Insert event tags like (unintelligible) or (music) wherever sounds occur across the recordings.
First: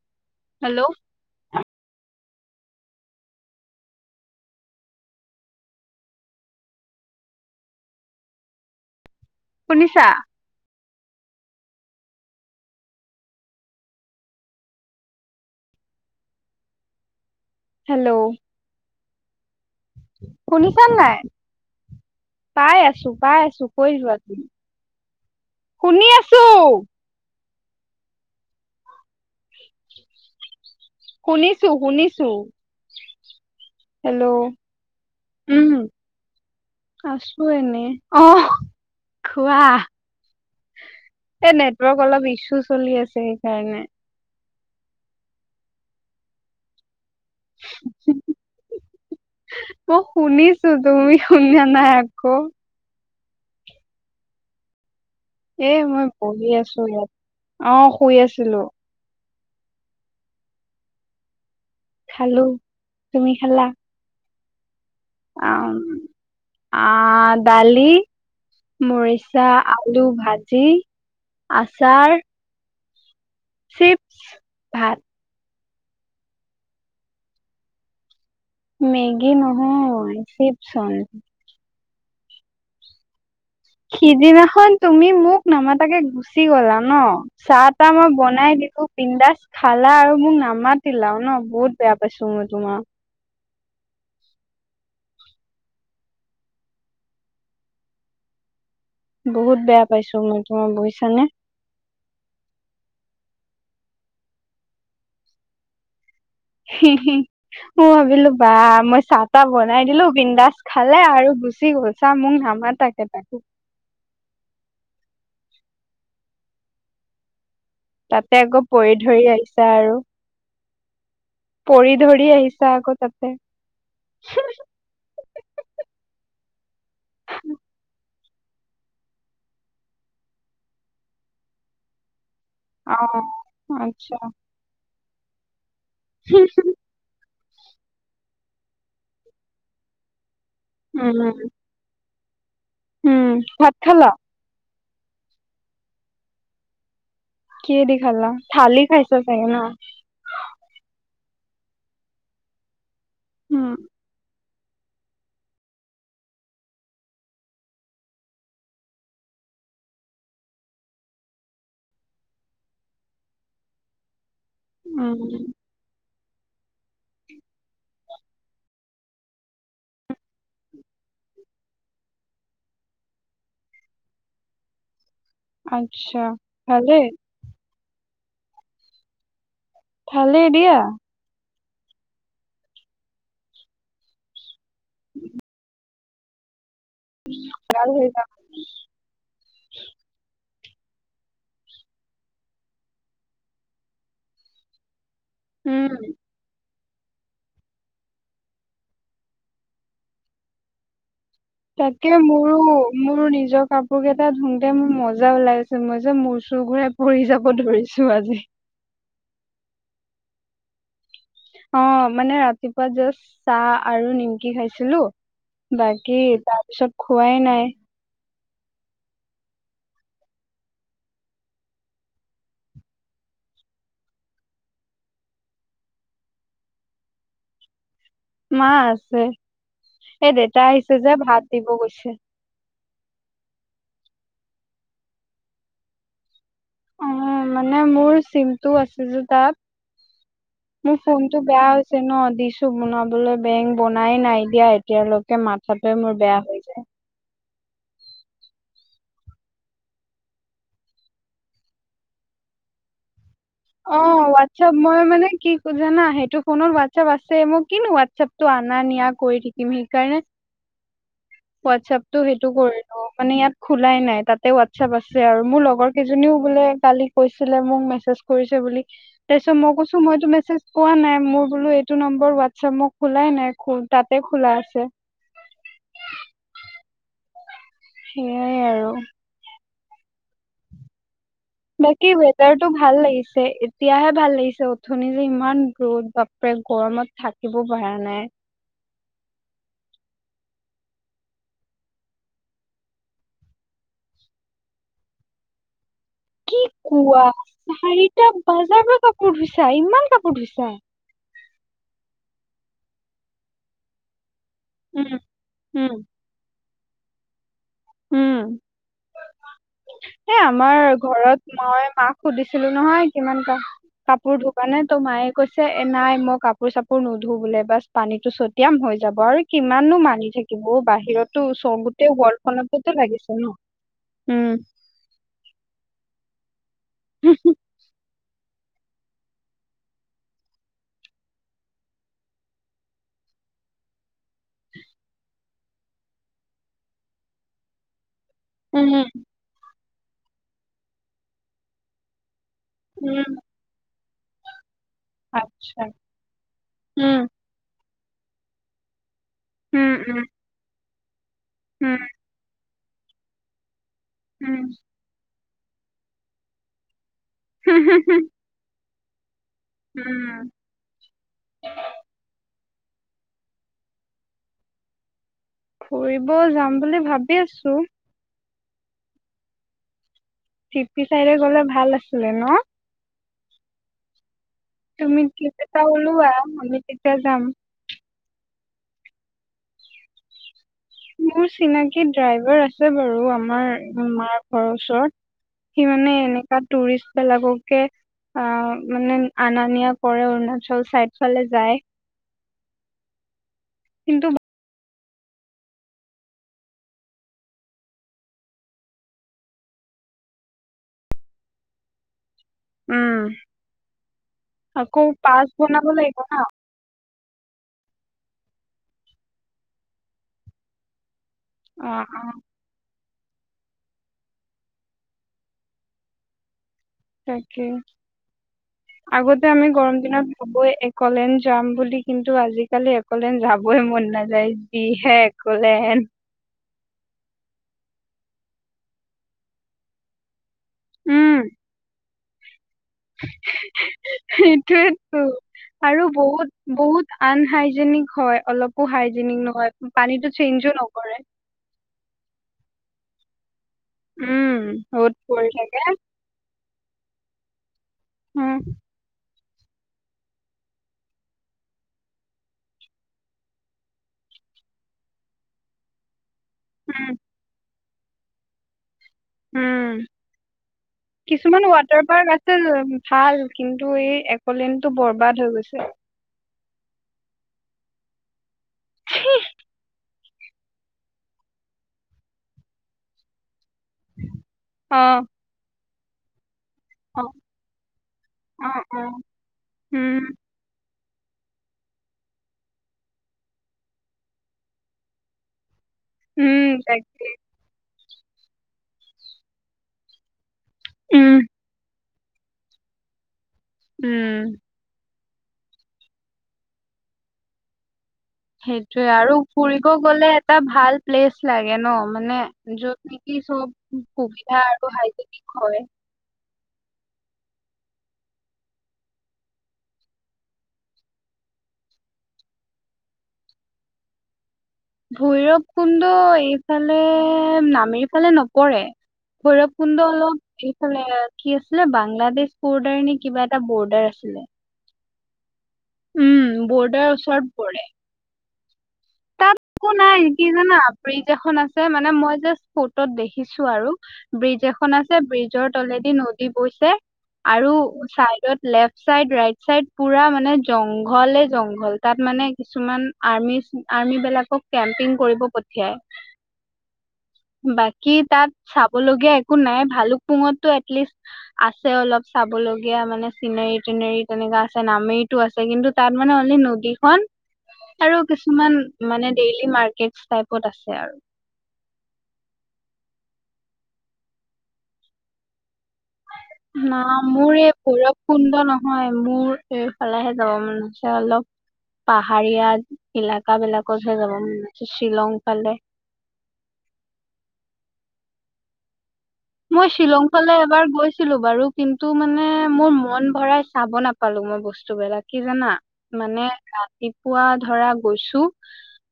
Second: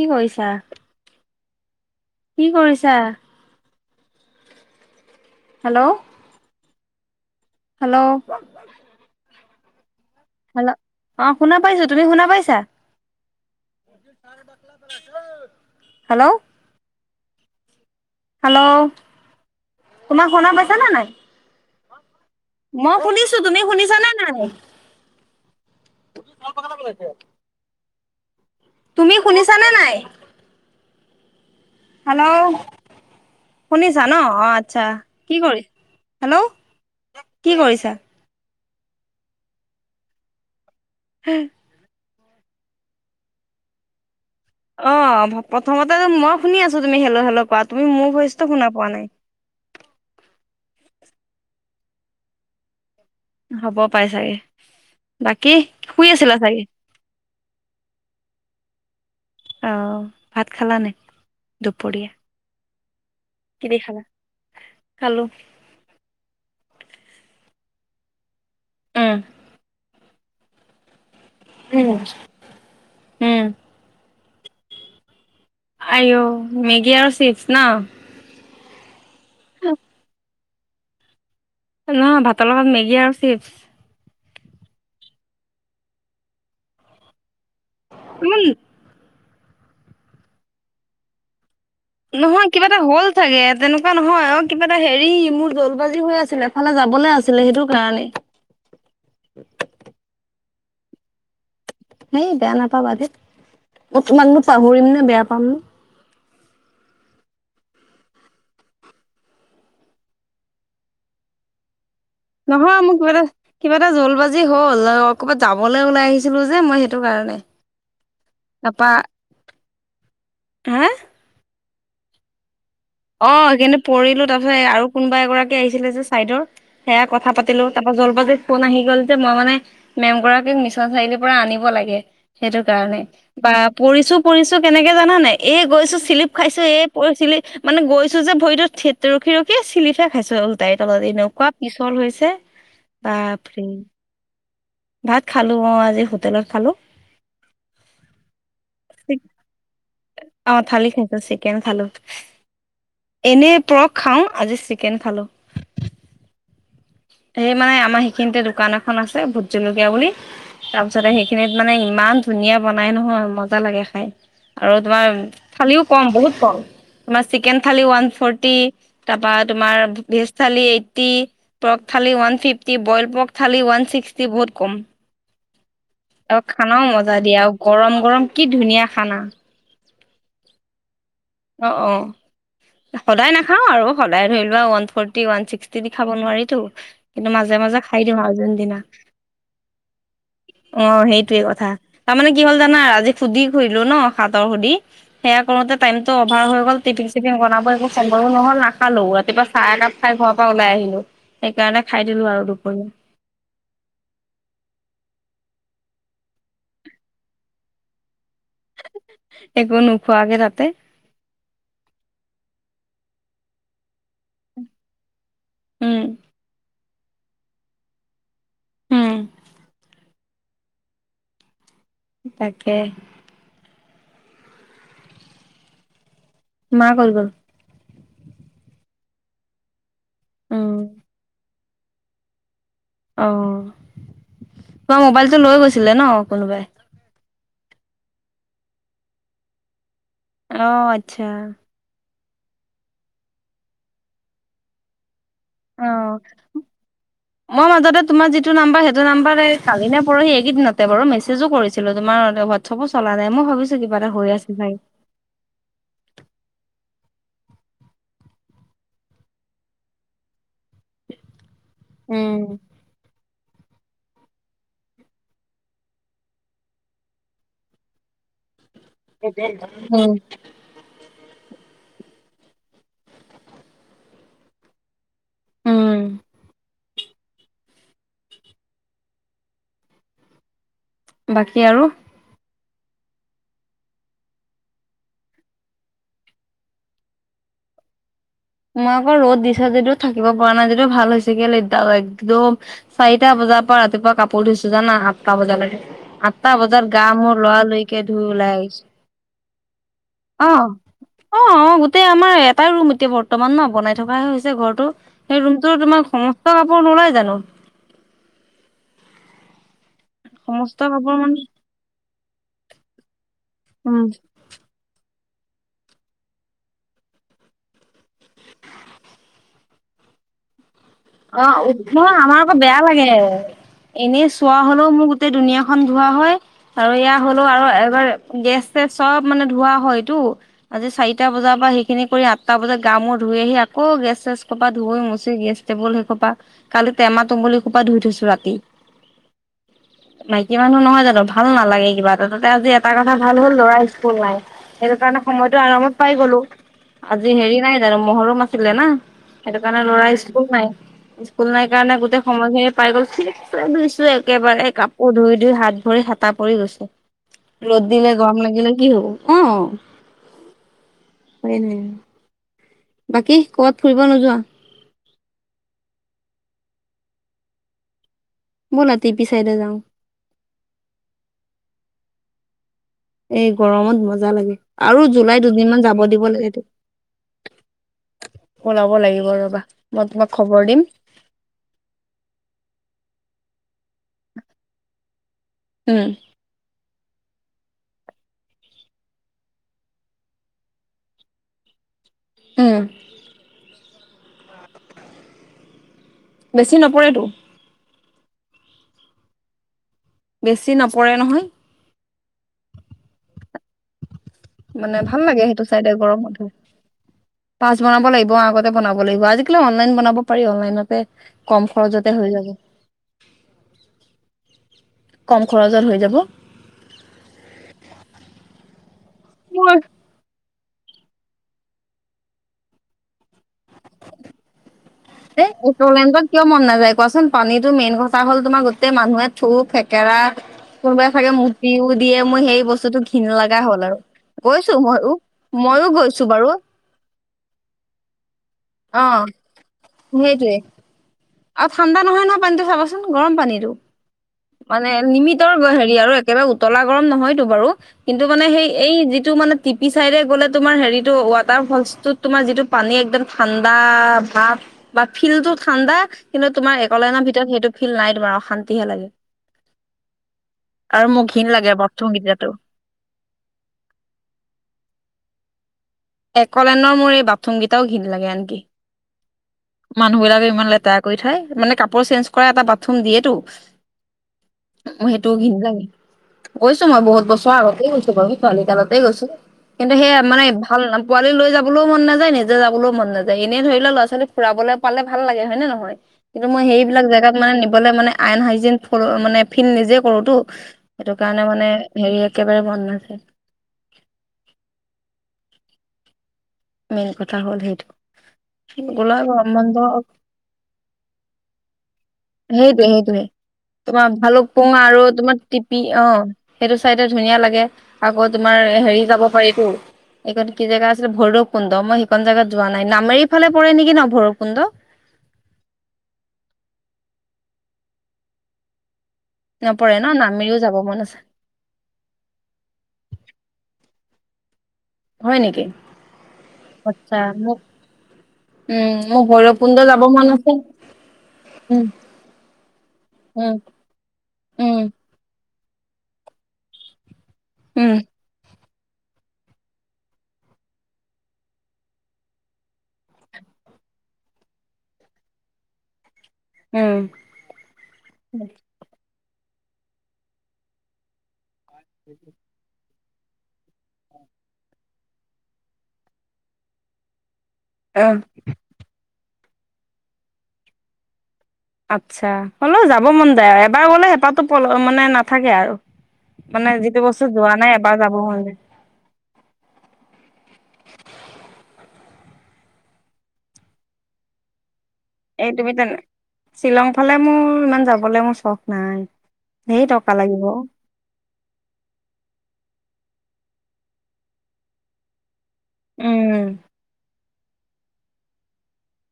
কি কৰিছা হেল্ল' কি কৰিছা হেল্ল' হেল্ল' শুনিছা হেল্ল' অ শুনা পাইছো তুমি শুনা পাইছা হেল্ল' হেল্ল' হেল্ল' তোমাক শুনা পাইছা নে নাই পাই মই আছো শুনিছো পাই তুমি আছো কৈ শুনিছানে যোৱা নাই তুমি। শুনি আছো তুমি শুনিছানে নাই শুনিছো শুনিছো হেল্ল' শুনিছা ন হেল্ল' অ আচ্ছা কি কৰি, হেল্ল' আছোঁ কি এনেই কৰিছা? অহ খোৱা। এ নেটৱৰ্ক অলপ ইছ্যু চলি আছে সেইকাৰণে। অ প্ৰথমতে মই শুনি আছোঁ। তুমি হেল্ল' হেল্ল' কোৱা তুমি মোৰ ভইচটো শুনা পোৱা নাই। মই শুনিছো তুমি শুনা নাই একো হ'ব পাই চাগে। বাকী এ মই শুই আছিলা বহি চাগে? আছো ইয়াত অ শুই আছিলোঁ। আহ ভাত খালা নাই দুপৰীয়া। খালো তুমি খালা। খালো আম আহ দালি, উম মৰিচা, আলু ভাজি। উম আচাৰ উম চিপছ ভাত আয়ো' মেগী আৰু চিপছ ন। মেগি নহয় চিপ চন। নহয় ভাতৰ লগত মেগী আৰু চিপছ। সিদিনাখন তুমি মোক নামাতাকে গুচি গলা ন। চাহ তাহ মই ইমান বনাই দিলো বিন্দাচ খালা আৰু মোক নামাতিলাও ন বহুত বেয়া পাইছো মই নহয় কিবা এটা তোমাক হ'ল চাগে তেনেকুৱা নহয় অ কিবা এটা হেৰি মোৰ জলবাজি হৈ আছিলে এফালে যাবলৈ আছিলে সেইটো কাৰণে। বহুত বেয়া পাইছোঁ মই তোমাৰ বুইছানে। হেই বেয়া নাপাবা দেই মই তোমাক নো পাহৰিম নে বেয়া পাম নে। হি হি ম ভাবিলো বা মই চাহ তাহ বনাই দিলোঁ বিন্দাচ খালে আৰু গুচি গ'ল। চা মোক নহয় মোৰ নামাতাকে কিবা এটা তাকো কিবা এটা জলবাজি হ'ল। ক'ৰবাত যাবলৈ ওলাই আহিছিলো যে মই সেইটো কাৰণে তাতে আকৌ তাপা পৰি ধৰি আহিছা আৰু হা পৰি ধৰি আহিছে। অ সেইকাৰনে পৰিলো তাৰপিছত আৰু কোনোবা এগৰাকী আহিছিলে যে চাইদৰ। সেয়া কথা পাতিলো তাপা জল বাজি ফোন আহি গ'ল যে মই মানে মেম গৰাকীক মিছন চাৰিআলিৰ পৰা আনিব লাগে। সেইটো অ কাৰণে বা পৰিছো আচ্ছা পৰিছো কেনেকে জানা নাই এই গৈছো চিলিপ খাইছো এই পৰি চিলি মানে গৈছো যে ভৰিতো থেত ৰখি ৰখি চিলিপহে খাইছো। তাইৰ তলত উম এনেকুৱা পিছল হৈছে বা উম ফ্ৰি। ভাত খালা ভাত খালোঁ অ আজি হোটেলত খালোঁ। কিহে দি খালা থালি খাইছা চাগে ন। অ থালি খাইছোঁ চিকেন খালোঁ এনে উম, পৰক খাও আজি চিকেন খালোঁ। সেই মানে আমাৰ সেইখিনিতে দোকান এখন আছে ভোট জলকীয়া বুলি তাৰপিছতে সেইখিনিত মানে ইমান ইমান ধুনীয়া বনাই নহয় মজা লাগে খাই আৰু তোমাৰ উম। থালিও কম বহুত কম। তোমাৰ চিকেন থালি ওৱান ফৰ্টি তাৰপা তোমাৰ veg thali eighty. Thali one fifty, boil pork thali one sixty বহুত কম। আচ্ছা, আৰু খানাও ভালে মজা দিয়া আৰু গৰম গৰম কি ধুনীয়া খানা। খালে এ দিয়া। অ অ সদায় নাখাও আৰু সদায় ধৰি লোৱা ওৱান ফৰ্টি, ওৱান ছিক্সটি। খাব নোৱাৰিতো কিন্তু মাজে মাজে ভাল খাই হৈ দিওঁ যাম। আৰু যোনদিনা অ সেইটোয়ে কথা তাৰমানে কি হ'ল জানা আজি সুধি কৰিলো ন হাতৰ সুধি। সেয়া কৰোতে উম। টাইম হৈ গল টিফিন চিফিন বনাব একো চো নহল নাখালো ৰাতিপুৱা চাহ একাপ খাই ঘৰৰ পৰা ওলাই আহিলোঁ। তাকে মোৰো মোৰো নিজৰ কাপোৰ কেইটা ধুতে মোৰ মজা ওলাইছে। মই যে মোৰ চুৰ ঘূৰাই পৰি যাব ধৰিছো আজি। একো নোখোৱাকে তাতে। অ মানে ৰাতিপুৱা জাষ্ট চাহ আৰু নিমকি খাইছিলো বাকী উম তাৰপিছত খোৱাই নাই। হম। তাকে মা কলে গল মা আছে এই দেউতা উম আহিছে যে ভাত দিব গৈছে। অ তোমাৰ মোবাইলটো লৈ গৈছিলে ন কোনোবাই? অ মানে মোৰ চিমটো আছে যে অ তাত মোৰ আচ্ছা ফোনটো বেয়া হৈছে ন। দিছো বনাবলৈ বেং বনাই নাই দিয়া এতিয়ালৈকে অ মাথাটোয়ে মোৰ বেয়া হৈ যায়। মই মাজতে তোমাৰ যিটো নাম্বাৰ সেইটো নম্বৰতে কালি নে পৰহি এই কেইদিনতে বাৰু মেছেজো কৰিছিলো তোমাৰ হোৱাটছআপ চলা নাই মই ভাবিছো কিবা অ এটা হৈ আছে চাগে হোৱাটছেআপ মই মানে কি জানা সেইটো ফোনত হোৱাটছেআপ আছে মই কিনো হোৱাটছআপ টো অনা-নিয়া কৰি থাকিম। সেইকাৰণে হোৱাটছআপটো সেইটো উম, কৰিলো মানে ইয়াত- খোলাই নাই তা'তে হোৱাটছআপ আছে আৰু। মোৰ লগৰ কেইজনীও বোলে কালি কৈছিলে মোক মেছেজ- কৰিছে বুলি। তাৰ পিছত মই কৈছো মই টো মেছেজ পোৱা নাই। মোৰ- বোলো এইটো নম্বৰ হোৱাটছআপ মই খোলাই নাই তা'তে খোলা আছে। উম, সেইয়াই আৰু। বাকী ৱেডাৰটো টো ভাল লাগিছে এতিয়াহে ভাল লাগিছে। উথনি যে ইমান ৰ'দ বাপৰে গৰমত থাকিব পৰা নাই। মই আকৌ ৰ'দ দিছে যদিও থাকিব পৰা নাই আজি টো ভাল হৈছে কেলে একদম চাৰিটা বজাত- পুৱা পৰা ৰাতিপুৱা কাপোৰ ধুইছো জানা আঠটা বজালৈকে। আঠটা কি বজাত গা, কোৱা মোৰ লৰা- লৰিকে চাৰিটা ধুই ওলাই বাজাৰ আহিছো পৰা কাপোৰ ধুইছা ইমান কাপোৰ অ ধুইছা অ গোটেই আমাৰ এ এটাই ৰুম এতিয়া বৰ্তমান ন' বনাই থকাহে হৈছে ঘৰটো। উম সেই ৰুমটো উম তোমাৰ সমস্ত কা কাপোৰ নোলাই জানো। উম এ' আমাৰ সমস্ত কাপোৰ মানে ঘৰত মই মাক- সুধিছিলো নহয় কিমান টা উম, কাপোৰ ধুবা নে ত' মায়ে- কৈছে এ' নাই মই কাপোৰ চাপোৰ নুধো বোলে বাচ পানীতটো ছটিয়াম হৈ যাব আৰু কিমান নো মানি থাকিব অ বাহিৰতো চবতে গোটেই নহয় আমাৰ ৱাল আকৌ খনত- বেয়া লাগে এনেই চোৱা হলো মোৰ গোটেই দুুনীয়া খন ধোৱা হয়। আৰু ইয়াৰ হ'লেও আৰু এবাৰ- গেছ-চেছ চব মানে ধোৱা হয় টো আজি চাৰিটা বজাৰ পৰা সেইখিনি কৰি আঠটা বজাত গা, মুৰ ধূই ধুই আহি আকৌ গেছ-চেছ সোপা ধুই মুচি গেছ টেবুল সেই সোপা কালি টেমা-টুমোলী সোপা ধুই থৈছো ৰা উম' হম' মাইকী মানুহ নহয় জানো ভাল নালাগে কিবা এ' তা'তে আজি এটা কথা উম ভাল হ'ল লৰা স্কুল নাই সেইটো কাৰণে সময়তো আচ্ছা আৰামত পাই গলো। উম, আজি হেৰি নাই মহৰম আছিলে না সেইটো কাৰণে উম, ল'ৰা উম, স্কুল নাই স্কুল নাই কাৰণে উম, গোটেই সময়খিনি পাই গইছো উম, একেবাৰে কাপোৰ ধুই ধুই হাত ভৰি হেতা পৰি গৈছে। ৰ'দ দিলে গৰম লাগিলো কি হ'ব। অ উম, হয় নে। বাকী কৰবাত ফুৰিব নোযোৱা? ' ফুৰিব যাম বুলি ভাবি আছো। ব'লা তিপি চাইডে যাওঁ? থিপি ছাইডে গ'লে ভাল আছিলে ন'? এই গৰমত মজা লাগে। আৰু তুমি জুলাই ট্ৰিপ এটা দুদিনমান যাব ওলোৱা দিব লাগে। আমি তেতিয়া যাম। ওলাব লাগিব ৰবা। মই তোমাক খবৰ দিম। মোৰ চিনাকি ড্ৰাইভাৰ আছে বাৰু। আমাৰ মাৰ ঘৰৰ ওচৰত। উম সিমানে এনেকা টুৰিষ্টবেলাককে অ' মানে আনা-নিয়া কৰে। অৰুণাচল ছাইদ ফালে যায়। উম। কিন্তু বেছি নপৰেতো। বেছি নপৰে নহয়। উম। মানে আকৌ ভাল লাগে, পাছ সেইটো বনাব চাইডে লাগিব ন গৰমতো। পাছ বনাব লাগিব, আগতে বনাব লাগিব। আজিকালি অনলাইন বনাব পাৰি অনলাইনতে। কম অ', খৰচতে হৈ অ', যাব। কম খৰচত হৈ যাব। তাকে। আগতে আমি মোৰ গৰম দিনত কবয়ে একলেন যাম বুলি। কিন্তু আজিকালি কলেন যাবই মন নাযায়। যি হে এ একলেন। একলেণ্ডত কিয় মন নাযায় কোৱাচোন পানীটো মেইন কথা হ'ল তোমাৰ গোটেই মানুহে থূ- খেকেৰা কোনোবাই চাগে উম মুটিও দিয়ে। মোৰ সেই বস্ স্তুটো ঘিন লগা হ'ল আৰু। গৈছোঁ মইয়ো। সেইটোয়েতো মইয়ো আৰু গৈছোঁ বাৰু। বহুত বহুত আনহাইজেনিক হয়। অলপো অ হাইজেনিক নহয়। পানীটো সেইটোয়ে চেঞ্জো নকৰে। আৰু ঠাণ্ডা নহয় নহয়, পানীটো চাবচোন। গৰম পানীটো। উম মানে ৰ'দ পৰি লিমিতৰ থাকে হেৰি আৰু একেবাৰে উ তলা গৰম নহয়টো বাৰু। কিন্তু মানে উম সেই এই যিটো মানে টিপি চাইডে গ'লে, তোমাৰ হেৰিটো ৱাটাৰ ফলছটোত তোমাৰ যিটো পানী একদম ঠাণ্ডা ভাপ বা ফিল্ডটো ঠাণ্ডা, কিন্তু তোমাৰ উম একলেনৰ ভিতৰত সেইটো ফিল্ড নাই। তোমাৰ অশান্তিহে লাগে। উম। আৰু মোক কিছুমান ৱাটাৰ পাৰ্ক আছে ভাল, কিন্তু এই একলেনটো বৰ্বাদ হৈ গৈছে। একলেনৰ মোৰ এই বাথৰুমকেইটাও ঘিণ লাগে আনকি। ছিঃ। মানুহবিলাকে ইমান লেতেৰা কৰি থয়। মানে কাপোৰ চেঞ্জ কৰা এটা বাথৰুম দিয়েতো। অ মোৰ সেইটো ঘিণ লাগে। গৈছোঁ মই, অ বহুত বছৰ আগতেই গৈছোঁ বাৰু। অ ছোৱালীকালতেই অ গৈছোঁ। কিন্তু সেইয়া উম মানে ভাল পোৱালি লৈ যাবলৈও মন নাযায়। নিজে যাবলৈও মন নাযায়। এনেই ধৰি ল', ল'ৰা-ছোৱালী ফুৰাবলৈ পালে ভাল লাগে, হয় নে নহয়? কিন্তু মই উম সেইবিলাক তাকে জেগাত মানে নিবলৈ মানে আনহাইজিন ফোলো- মানে ফিল নিজে কৰোঁতো। সেইটো উম কাৰণে মানে হেৰি একেবাৰে মন নাছে। উম। মেইন কথা হ'ল সেইটো। সেইটোৱে গ'লে আৰু গৰম বন্ধ ফুৰিব গ'লে এটা ভাল প্লেচ লাগে ন'? মানে সেইটোৱে য'ত সেইটোৱে নেকি চব তোমাৰ সুবিধা ভালুকপুং আৰু তোমাৰ হাইজেনিক টিপি হয়। অ সেইটো চাইডে ধুনীয়া লাগে। আকৌ তোমাৰ হেৰি যাব পাৰিতো এইখন কি জেগা আছিলে? ভৈৰৱ কুণ্ড। মই সেইখন জেগাত যোৱা নাই। নামেৰি ফালে পৰে নেকি ন' ভৈৰৱ কুণ্ড? ভৈৰৱ কুণ্ড এইফালে, নামেৰি ফালে নপৰে। ভৈৰৱ নপৰে কুণ্ড ন নামেৰিও অলপ যাব মন এইফালে, আছে কি আছিলে? বাংলাদেশ বৰ্ডাৰ নে কিবা এটা বৰ্ডাৰ আছি (unintelligible) হয় নেকি? উম, বৰ্ডাৰ আচ্ছা ওচৰত মোক পৰে। উম, মোৰ ভৈৰৱ একো নাই কি জানা ব্ৰিজ এখন আছে উম মানে মই জাষ্ট ফটোত উম দেখিছো আৰু ব্ৰিজ ব্ৰিজ উম এখন আছে ব্ৰিজৰ তলেদি নদী বৈছে আৰু উম চাইডত লেফট চাইড, ৰাইট চাইড পুৰা মানে জংঘলে জংঘল তাত মানে কিছুমান আৰ্মি আৰ্মি বিলাক অহ, কেম্পিং কৰিব পঠিয়াই, উম বাকী তাত চাবলগীয়া একো নাই, ভালুকপুঙততো এটলিষ্ট আছে অলপ চাবলৈ। সেয়া মানে চিনোৰী টেনেৰি তেনেকা আছে, নামেইটো আছে কিন্তু তাত মানে অলি নদীখন আহ আৰু কিছুমান মানে ডেইলি মাৰ্কেটচ টাইপত আছে আৰু আচ্ছা,, হ'লেও যাব মন যায় আৰু এবাৰ গ'লে হেঁপাহটো পল মানে নাথাকে আৰু (unintelligible) না বস্তু যোৱা মোৰ নাই এই এবাৰ যাব ভৈৰৱ মন যায় কুণ্ড নহয় মোৰ এইফালেহে যাব মন আছে অলপ পাহাৰীয়া এলেকা বিলাকতহে যাব মানে। এই তুমি তেনে শ্বিলং ফালে মোৰ ইমান যাবলৈ মোৰ চখ নাই। ধেৰ মই টকা শ্বিলং লাগিব। ফালে এবাৰ গৈছিলো বাৰু কিন্তু মানে মোৰ মন ভৰাই চাব নাপালো মই বস্তুবিলাক কি জানা মানে উম, ৰাতি পোৱা ধৰা গৈছো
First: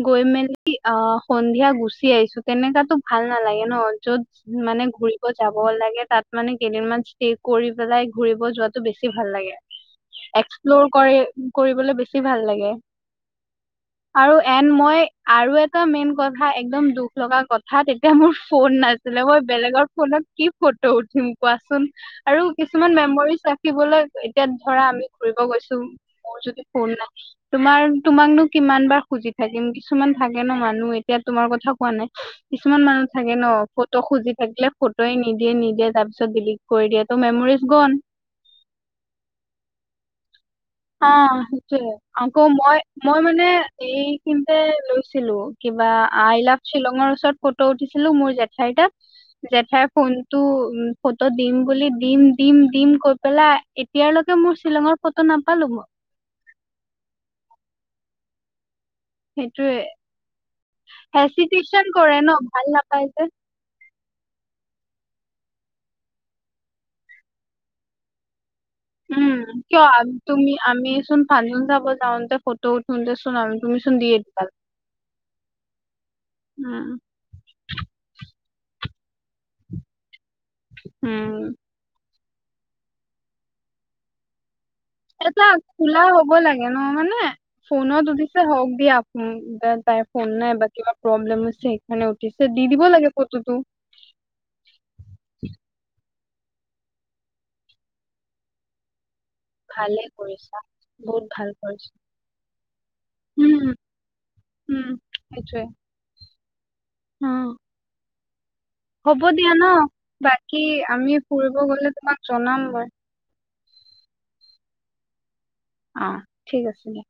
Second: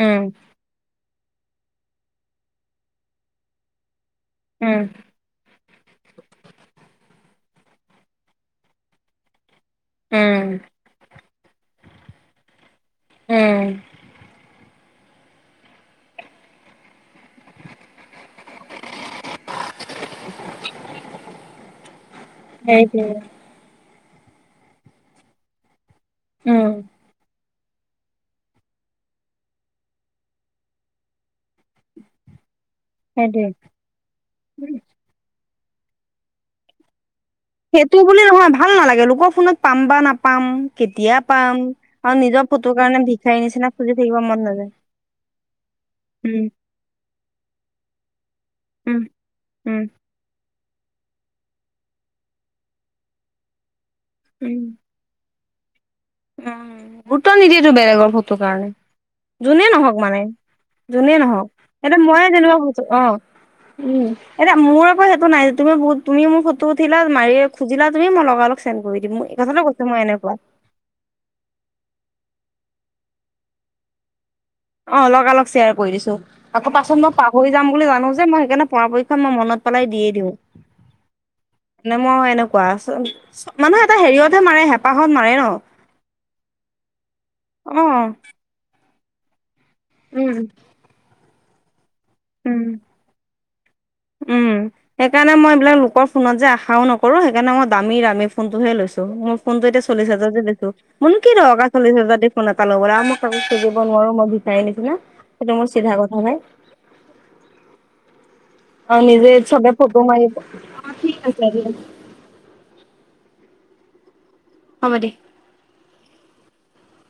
উম, গৈ মেলি অহ সন্ধিয়া গুচি আহিছো তেনেকাতো ভাল নালাগে ন য'ত উম, মানে ঘূৰি যাব লাগে তাত মানে কেইদিনমান ষ্টে কৰি পেলাই ঘুৰিব যোৱাটো বেছি ভাল লাগে। উম, এক্সপ্লৰ কৰি কৰিবলৈ বেছি ভাল লাগে। উম, (inaudible) আৰু এন মই আৰু এটা মেইন কথা একদম দুখ লগা কথা তেতিয়া মোৰ ফোন নাছিলে মই বেলেগৰ ফোনত কি ফটো উঠিম কোৱাচোন আৰু কিছুমান সেইটোৱে। মেমৰিজ ৰাখিবলৈ এতিয়া ধৰা আমি ঘুৰিব গৈছো মোৰ যদি উম, ফোন নাই তোমাৰ তোমাকনো কিমান বাৰ খুজি থাকিম কিছুমান থাকে ন' মানুহ এতিয়া তোমাৰ কথা কোৱা নাই। কিছুমান মানুহ থাকে সেইটোৱে। ন'ফটো খুজি থাকিলে ফটোয়ে নিদিয়ে- নিদিয়ে তাৰ পিছত ডিলিট কৰি দিয়ে। ত' মেমৰিজ গ'ল সেইটো বুলি নহয় ভাল নালাগে লোকৰ ফোনত পাম বা নাপাম। কেতিয়া অহ, পাম সেইটোয়ে আৰু নিজৰ আকৌ ফটোৰ মই কাৰণে -মই ভিক্ষাৰীৰ মানে নিচিনা খুজি থাকিব মন এইখিনিতে নাযায়। লৈছিলো বা আই উম, লাভ শ্বিলঙৰ ওচৰত ফটো উঠিচ ছিল মোৰ জেঠাই কাক উম, উম, জেঠাইৰ ফোনটো উম ফটো দিম বুলি দিম দিম দিম কৈ পেলাই এতিয়ালৈকে মোৰ উম, শ্বিলঙৰ ফটো নাপ (unintelligible) উম, গুৰুত্ব নিদিয়েতো বেলেগৰ ফটো কাৰণে যোনে সেইটোয়ে নহওক মানে। যোনেই নহওক হেচিটেশ্যন এতিয়া কৰে মই ন যেনেকুৱা ভাল খছো নাপায় অহ যে উম এতিয়া মোৰ সেইটো নাই তুমি বহু তুমি মো ফুটো উঠিলা মাৰি খুজিলা তুমি মই লগ উম, কিয় তুমি আমিচোন ফাংচন যাব যাওঁতে ফটো উঠোতে চোন আমি তুমি চোন দিয়ে অহ লগা লগ শ্বেয়াৰ কৰি দিছো, আকৌ পাছত উম মই পাহৰি যাম বুলি জানো যে মই সেইকাৰণে পৰা পক্ষত মই মনত পেলাই দিয়ে দিওঁ। উম মই কোৱা আছে মানে এটা হেৰিয়তহে মাৰে হে এটা খোলা হ'ব লাগে ন' মানে ফোনত অ', উঠিছে হওক দিয়া তাইৰ ফোন উম, নাই বা কিবা প্ৰব্লেম হৈছে সেইখনে উঠিছে উম। দি দিব লাগে ফটোটো উম, সেইকাৰণে মই এইবিলাক লোকৰ ফোনত যে আশাও নকৰোঁ সেইকাৰণে মই দামী- দামী ফোনটোহে লৈছো। মই ফোনটো এতিয়া ভালে চল্লিছ হাজাৰ দি কৰিছা লৈছো, মোৰ নো বহুত কি ভাল দৰকাৰ কৰিছা চল্লিছ হাজাৰ দি ফোন এটা লবলে আৰু মই তো উম সুজিব নোৱাৰো নোৱাৰোঁ মই ভিক্ষাৰী উম নিচিনা সেইটো সেইটোৱে মোৰ চিধা কথা ভাই। অ আৰু হ'ব নিজে দিয়া চবে ন' ফটো মাৰিব অ বাকী আমি ঠিক আছে ফুৰিব দিয়া গলে তোমাক জনাম বাৰু হম দে আহ, ঠিক আছে দিয়া।